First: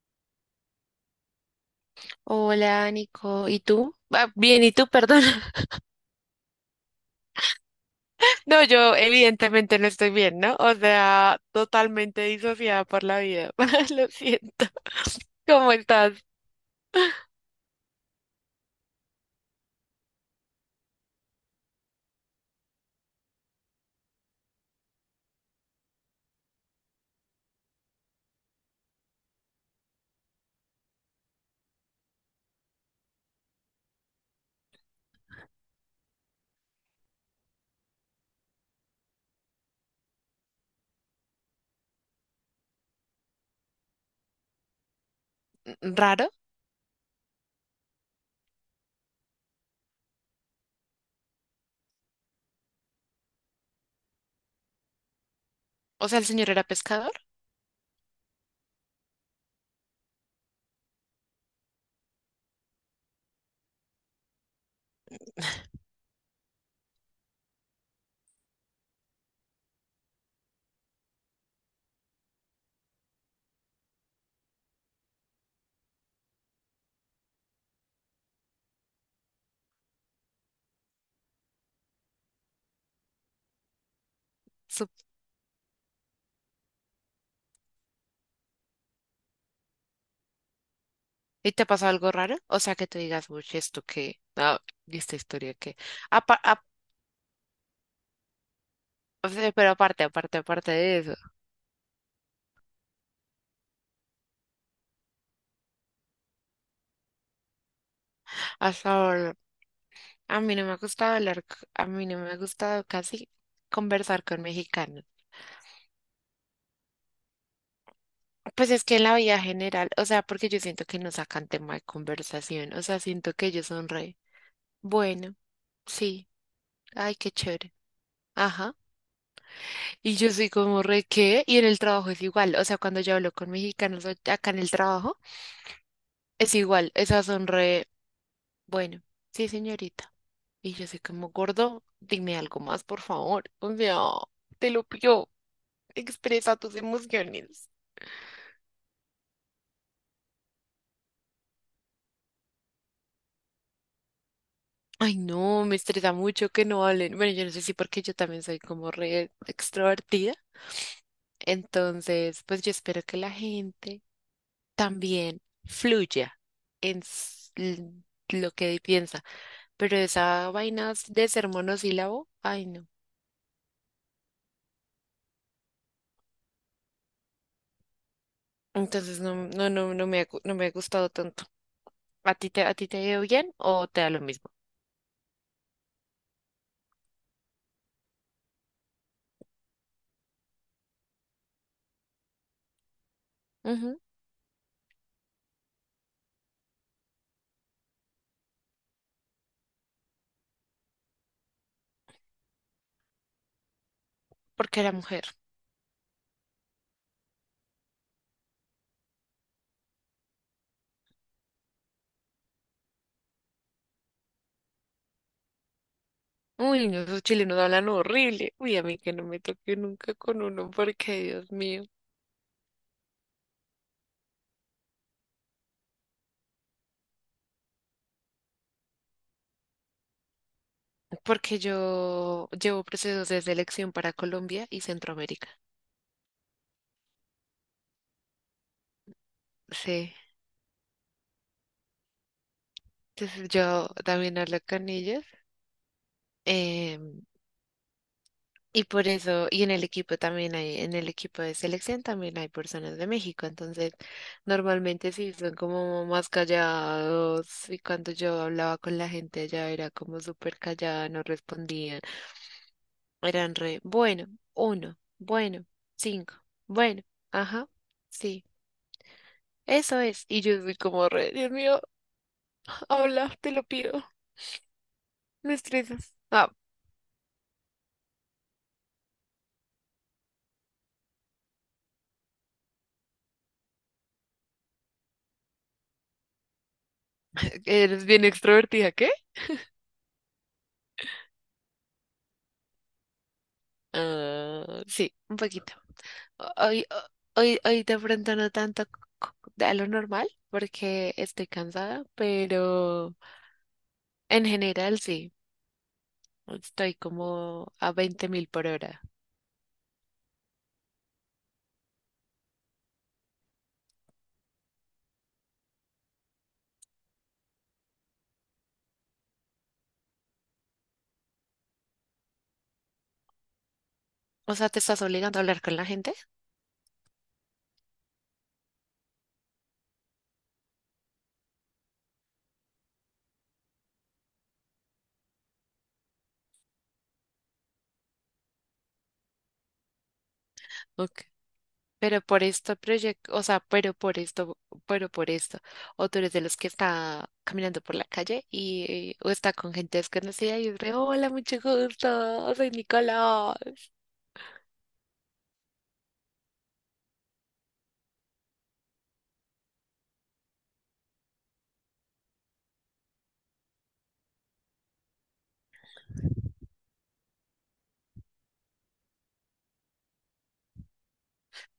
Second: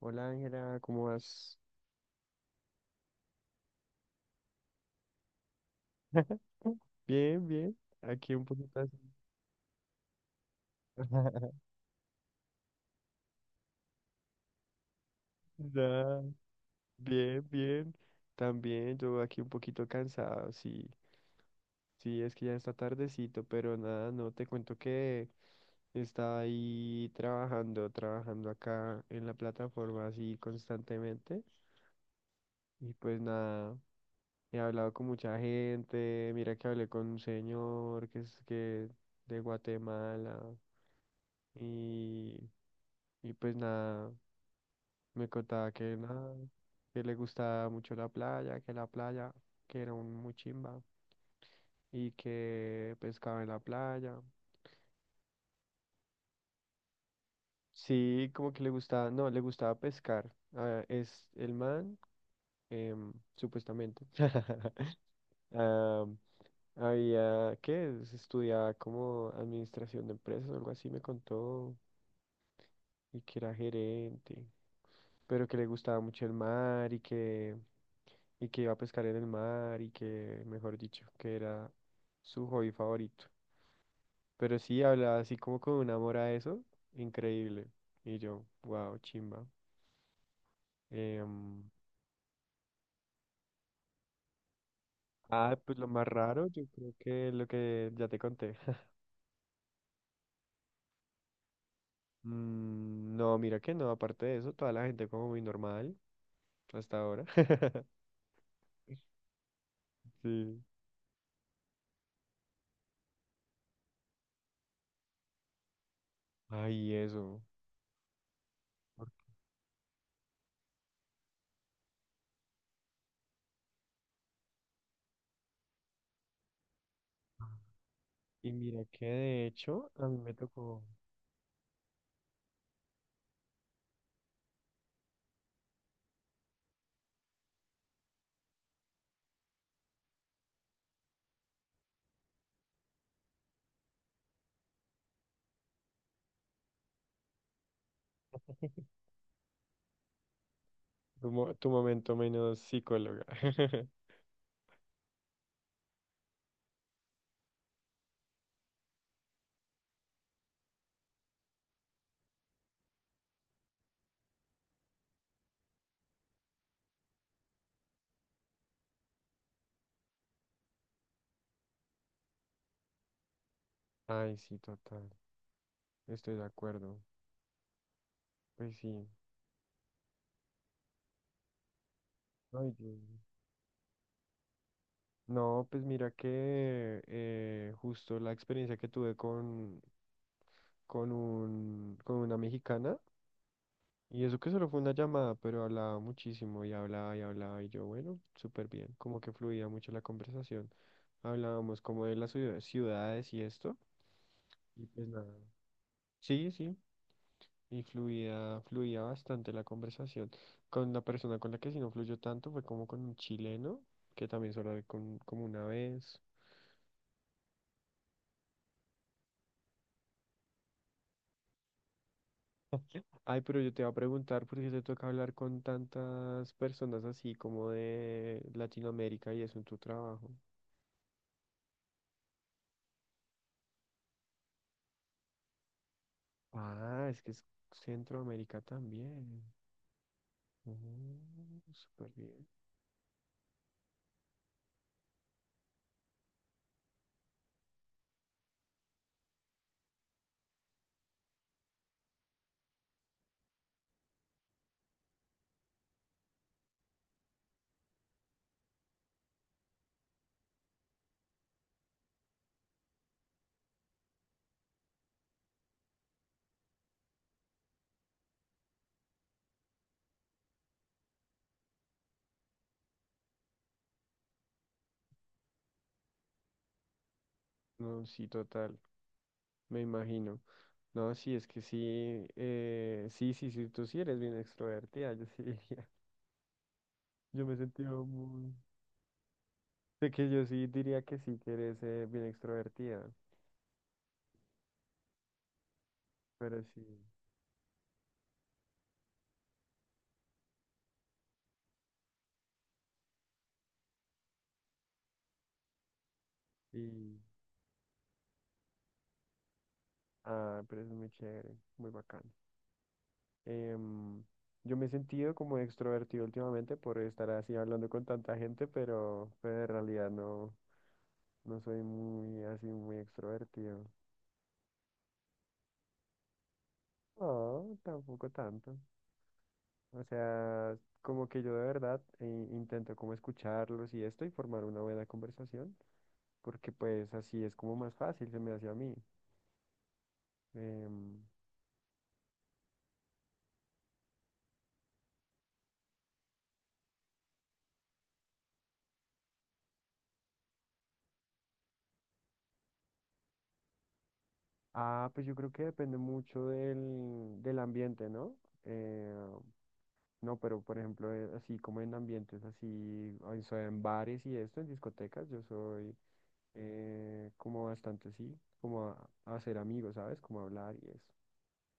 Hola Ángela, ¿cómo vas? Hola, Nico. ¿Y tú? Ah, bien, ¿y tú? Perdón. Bien, bien. Aquí un No, poquito así. yo evidentemente no estoy bien, ¿no? O sea, totalmente disociada por la vida. Lo siento. ¿Cómo estás? Ya, bien, bien. También yo aquí un poquito cansado, sí. Sí, es que ya está tardecito, pero nada, no te cuento que estaba ahí trabajando acá en la plataforma así constantemente. Y pues nada, he hablado con mucha gente. Mira que hablé con un señor que es que de Guatemala. Y Y pues nada, me contaba que ¿Raro? nada, que le gustaba mucho la playa, que era un muy chimba y que pescaba en la playa. O sea, el señor era pescador. Sí, como que le gustaba, no, le gustaba pescar. Ah, es el man, supuestamente. Ah, había, ¿qué? Estudiaba como administración de empresas o algo así, me contó. Y que era gerente, pero que le gustaba mucho el mar y que iba a pescar en el mar y que, mejor dicho, que era su hobby favorito. Pero sí Sup- hablaba así como con un amor a eso, increíble. Y yo, wow, chimba. ¿Y Em, te pasó algo raro? O sea, que te digas, uy, ¿esto qué? Ah, ¿y esta historia ah, qué? pues lo más Apa- raro, ap- yo creo que lo que ya te conté. o sea, pero aparte, aparte, aparte de eso. Mm, no, mira que no, aparte de eso, toda la gente como muy normal hasta ahora. Hasta ahora, a mí Sí. no me ha gustado hablar, a mí no me ha gustado casi conversar con mexicanos. Ay, eso. Pues es que en ¿Por la vida general, o sea, porque yo siento que no sacan tema de conversación, o sea, siento que ellos son re, bueno, sí, ay, qué qué? chévere, Y ajá. mira que de hecho a mí Y yo me soy tocó como re, ¿qué? Y en el trabajo es igual, o sea, cuando yo hablo con mexicanos acá en el trabajo, es igual, esas son re, bueno, sí, señorita. Y yo soy como gordo, dime algo más, por favor, o sea, te lo pido, expresa tus emociones. Tu momento menos psicóloga. Ay, no, me estresa mucho que no hablen. Bueno, yo no sé si porque yo también soy como re extrovertida. Entonces, pues yo espero que la gente también fluya en lo que piensa. Pero esa vaina de ser monosílabo, ay, no. Ay, sí, total. Estoy de acuerdo. Pues sí. Entonces, no, no, no, no me ha, no me ha gustado tanto. ¿A ti te, a Ay, ti te yo- ha ido bien o te da lo mismo? No, pues mira que justo la experiencia que tuve con un, con una mexicana, Ujú, y eso que solo fue una llamada, pero hablaba muchísimo y hablaba y hablaba y yo, bueno, súper bien, como que fluía mucho la conversación. Hablábamos como de las ciudades y esto, porque y era pues mujer. nada. Sí, sí. Y fluía, fluía bastante la conversación. Con la persona con la que sí no fluyó tanto fue como con un chileno, que también solo hablé con, como una vez. Uy, no, esos chilenos hablan horrible. Uy, a mí que no me toque nunca con uno, porque Dios mío. Ay, pero yo te iba a preguntar por qué te toca hablar con tantas personas así como de Latinoamérica y eso en tu trabajo. Porque yo llevo procesos de selección para Colombia y Centroamérica. Ah, es que es Centroamérica también. Sí, Mm, súper bien. entonces yo también hablo con ellos. Em, y por eso, y en el equipo también hay, en el equipo de selección también hay personas de México, entonces normalmente sí son como más callados y cuando yo hablaba con la gente allá era como súper callada, no respondían, eran re, bueno, uno, bueno, cinco, bueno, ajá, sí, eso es, y yo soy como re, Dios mío. Habla, te lo pido. Me estresas. Ah, No, sí, total, me imagino. No, sí, es que sí, sí, sí, sí, tú sí eres bien extrovertida, yo sí. Yo me sentía eres bien muy... extrovertida, ¿qué? De que yo sí diría que sí, que eres bien extrovertida, Ah, sí, un poquito. pero sí. Hoy, hoy, hoy de pronto no tanto a lo normal porque estoy cansada, pero en general sí. Y, Estoy como a 20.000 por hora. ah, pero es muy chévere, muy bacán. Em, yo me he sentido como extrovertido últimamente por estar así hablando con tanta gente, pero en realidad no, no soy muy así, muy extrovertido. O sea, ¿te estás obligando a hablar con la gente? No, tampoco tanto. O sea, como que yo de verdad intento como escucharlos y esto y formar una buena conversación, porque pues así es como más fácil se me hace a mí. Em, Ok. Pero por este proyecto, o sea, pero por esto, o tú eres de los que está caminando por la calle y o está con gente desconocida y es re, hola, mucho gusto, soy Nicolás. ah, pues yo creo que depende mucho del ambiente, ¿no? Eh, no, pero por ejemplo, así como en ambientes así, o sea, en bares y esto, en discotecas, yo soy como bastante así, como a hacer amigos, ¿sabes? Como a hablar y eso.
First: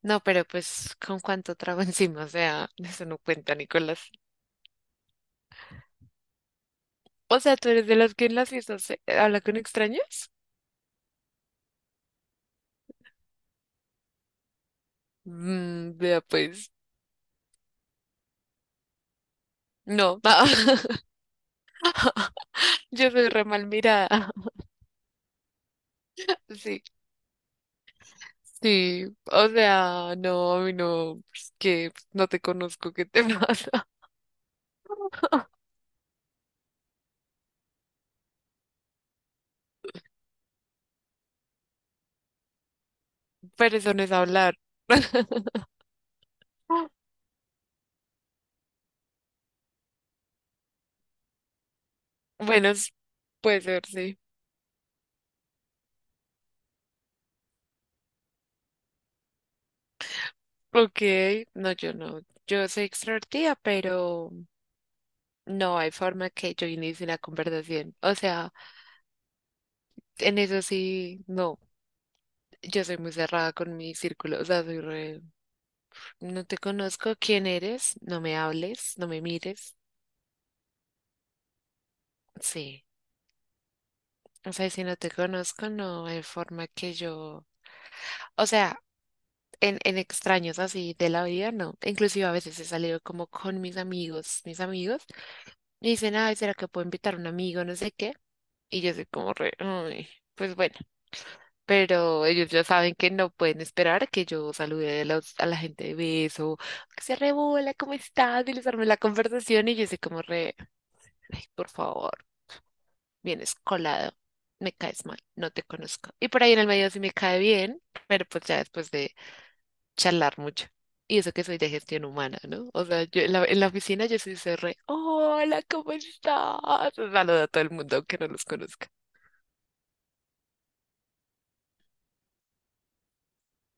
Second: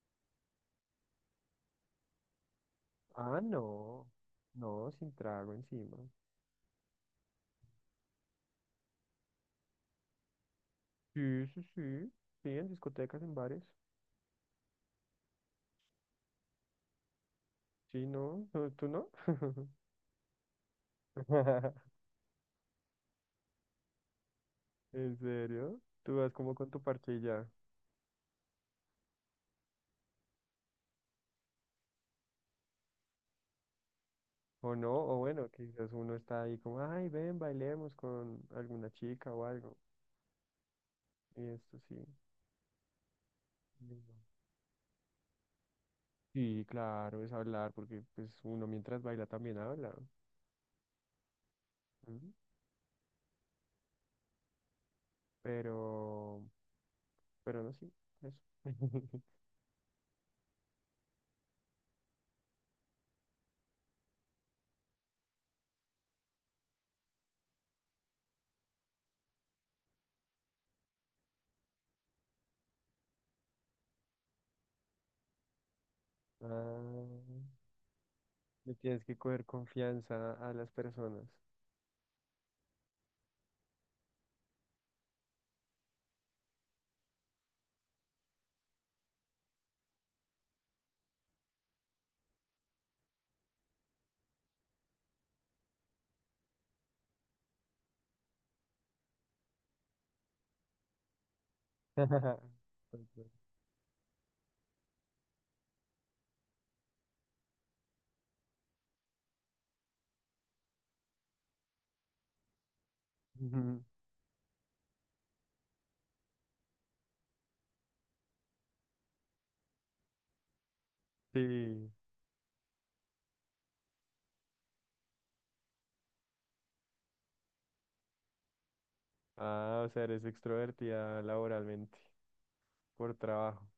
No, pero pues, ¿con cuánto trago encima? O sea, eso no Ah, cuenta, Nicolás. no, no, sin trago encima. O sea, ¿tú eres de los que en las fiestas habla con extraños? Sí, sí, sí, sí, en discotecas, en bares. Mm, vea, pues, Sí, no, no, ¿tú no? no, yo soy re mal mirada. ¿En serio? ¿Tú vas como con tu Sí. parche y ya? Sí, o sea, no, a mí no, pues, que pues, no te conozco, ¿qué te pasa? O no, o bueno, quizás uno está ahí como, ay, ven, bailemos con alguna chica o algo. Y esto sí. Pero eso Mm. no es hablar. Sí, claro, es hablar, porque pues uno mientras baila también habla. Ujú. Bueno, puede ser, sí. Pero, pero no, sí, eso. Ok, no, yo no. Yo soy extrovertida, pero no hay forma que yo inicie una conversación. O sea, en eso sí, no. Yo soy muy cerrada con mi círculo. O sea, soy re... No te conozco, ¿quién Ah, eres? No me le hables, tienes no que me coger mires. confianza a las personas. Sí. O sea, si no te conozco, no hay forma que yo... O sea, en extraños así de la vida, no. Inclusive a veces he salido como con mis amigos, y dicen, ay, ¿será que puedo invitar a un amigo? No sé qué. Y yo soy como re, "Ay, pues bueno". Pero ellos ya saben que no pueden esperar que yo salude a, a la gente de beso, que se rebola, ¿cómo estás? Y les arme la conversación y yo soy como re, ay, por favor, vienes Ujú. colado, me caes mal, no te conozco. Y por ahí en el medio sí me cae bien, pero pues ya después de charlar mucho. Y eso que soy de Sí. gestión humana, ¿no? O sea, yo en la oficina yo sí soy re, hola, ¿cómo estás? Saludo a todo el mundo, aunque no los conozca. Ah, o sea, eres extrovertida laboralmente, por trabajo.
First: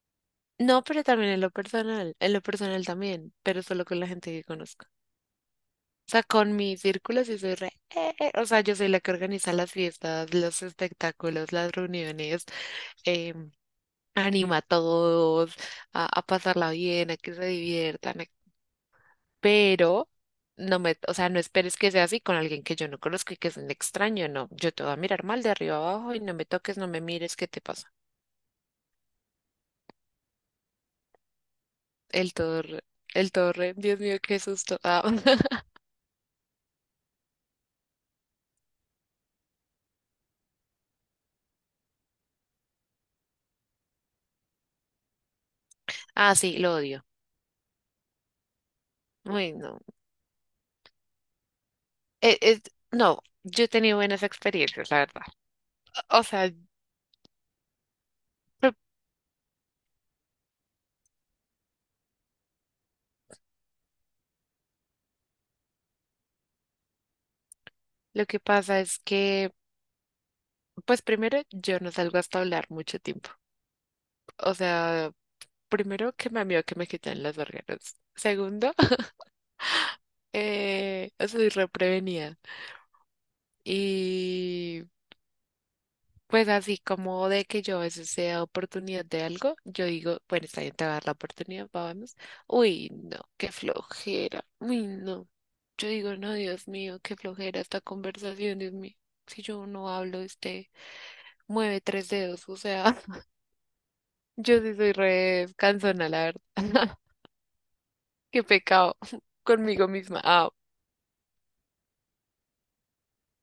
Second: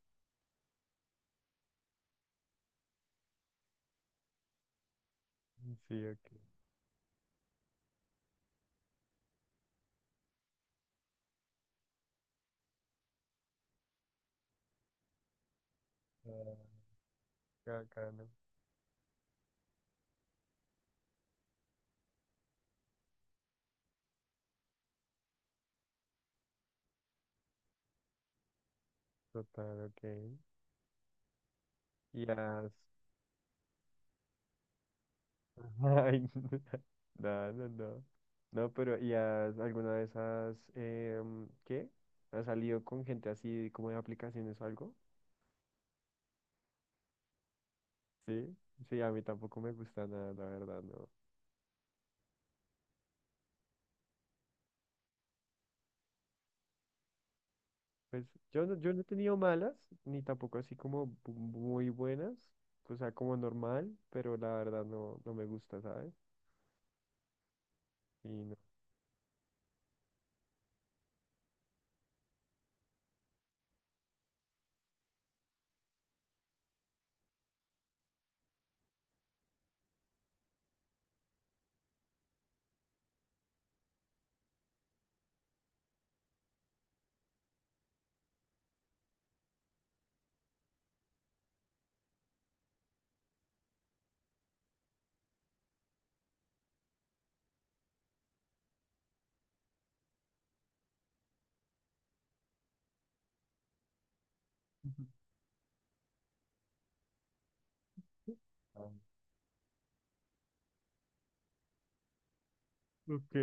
No, pero también en lo personal también, pero solo con la gente que conozco. Sí, O sea, ok. con mi círculo sí soy re, eh", o sea, yo soy la que organiza las fiestas, los espectáculos, las reuniones, em, anima a todos a pasarla Ah, bien, a que se qué diviertan, a, bacano. pero no me, o sea, no esperes que sea así con alguien que yo no conozco y que es un extraño, no, yo te voy a mirar mal de arriba abajo y no me toques, no me mires, ¿qué te pasa? Total, ok. ¿Y El has... torre, el torre, Dios mío, qué susto. Ah, Ay, no, no, no. No, pero ¿y has alguna vez has... em, ¿qué? ¿Has salido con gente así como de aplicaciones o algo? ah, sí, lo odio. Sí, sí, a mí Uy, tampoco me no. gusta nada, la verdad, no. Eh, eh, no, yo he tenido buenas experiencias, la verdad. O sea, Pues yo lo no, yo no he tenido malas, ni tampoco así como muy buenas, o sea, como normal, pero la verdad no, no me gusta, ¿sabes? lo Y que no. pasa es que, pues primero, yo no salgo hasta hablar mucho tiempo. O sea, primero que me amigo que me quitan las vergueras. Segundo, soy reprevenida. Y pues así como de que yo a veces he dado oportunidad de algo, yo digo, bueno, está bien, te va a dar la oportunidad, vamos. Uy, no, qué flojera. Uy, no. Yo digo, no, Dios mío, qué flojera esta conversación, Dios mío. Si yo no hablo, este mueve tres dedos, o sea, yo sí soy Ujú. re cansona, la verdad. Qué Ah, pecado conmigo misma. Ah, ok,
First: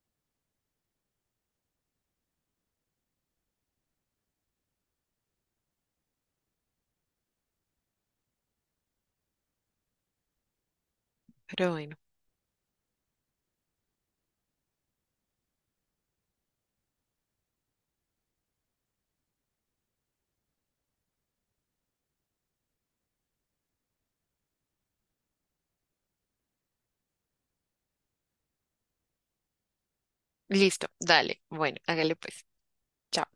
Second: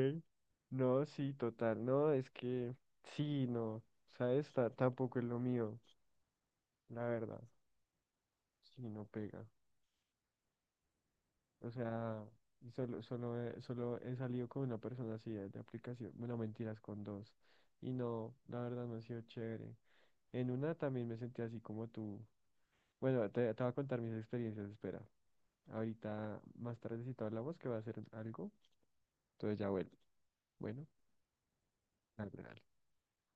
no, sí, total, no, es que sí, no, ¿sabes? Tampoco es lo mío, la verdad, sí, no pega. O pero bueno, sea, y solo, solo, solo he salido con una persona así de aplicación, bueno, mentiras, con dos, y no, la verdad no ha sido chévere. En una también me sentí así como tú. Bueno, te voy a contar mis experiencias, espera. Ahorita, más tardecito hablamos que va a ser algo, entonces ya vuelvo. listo, Bueno, dale. Bueno, hágale dale, pues. dale. Chao.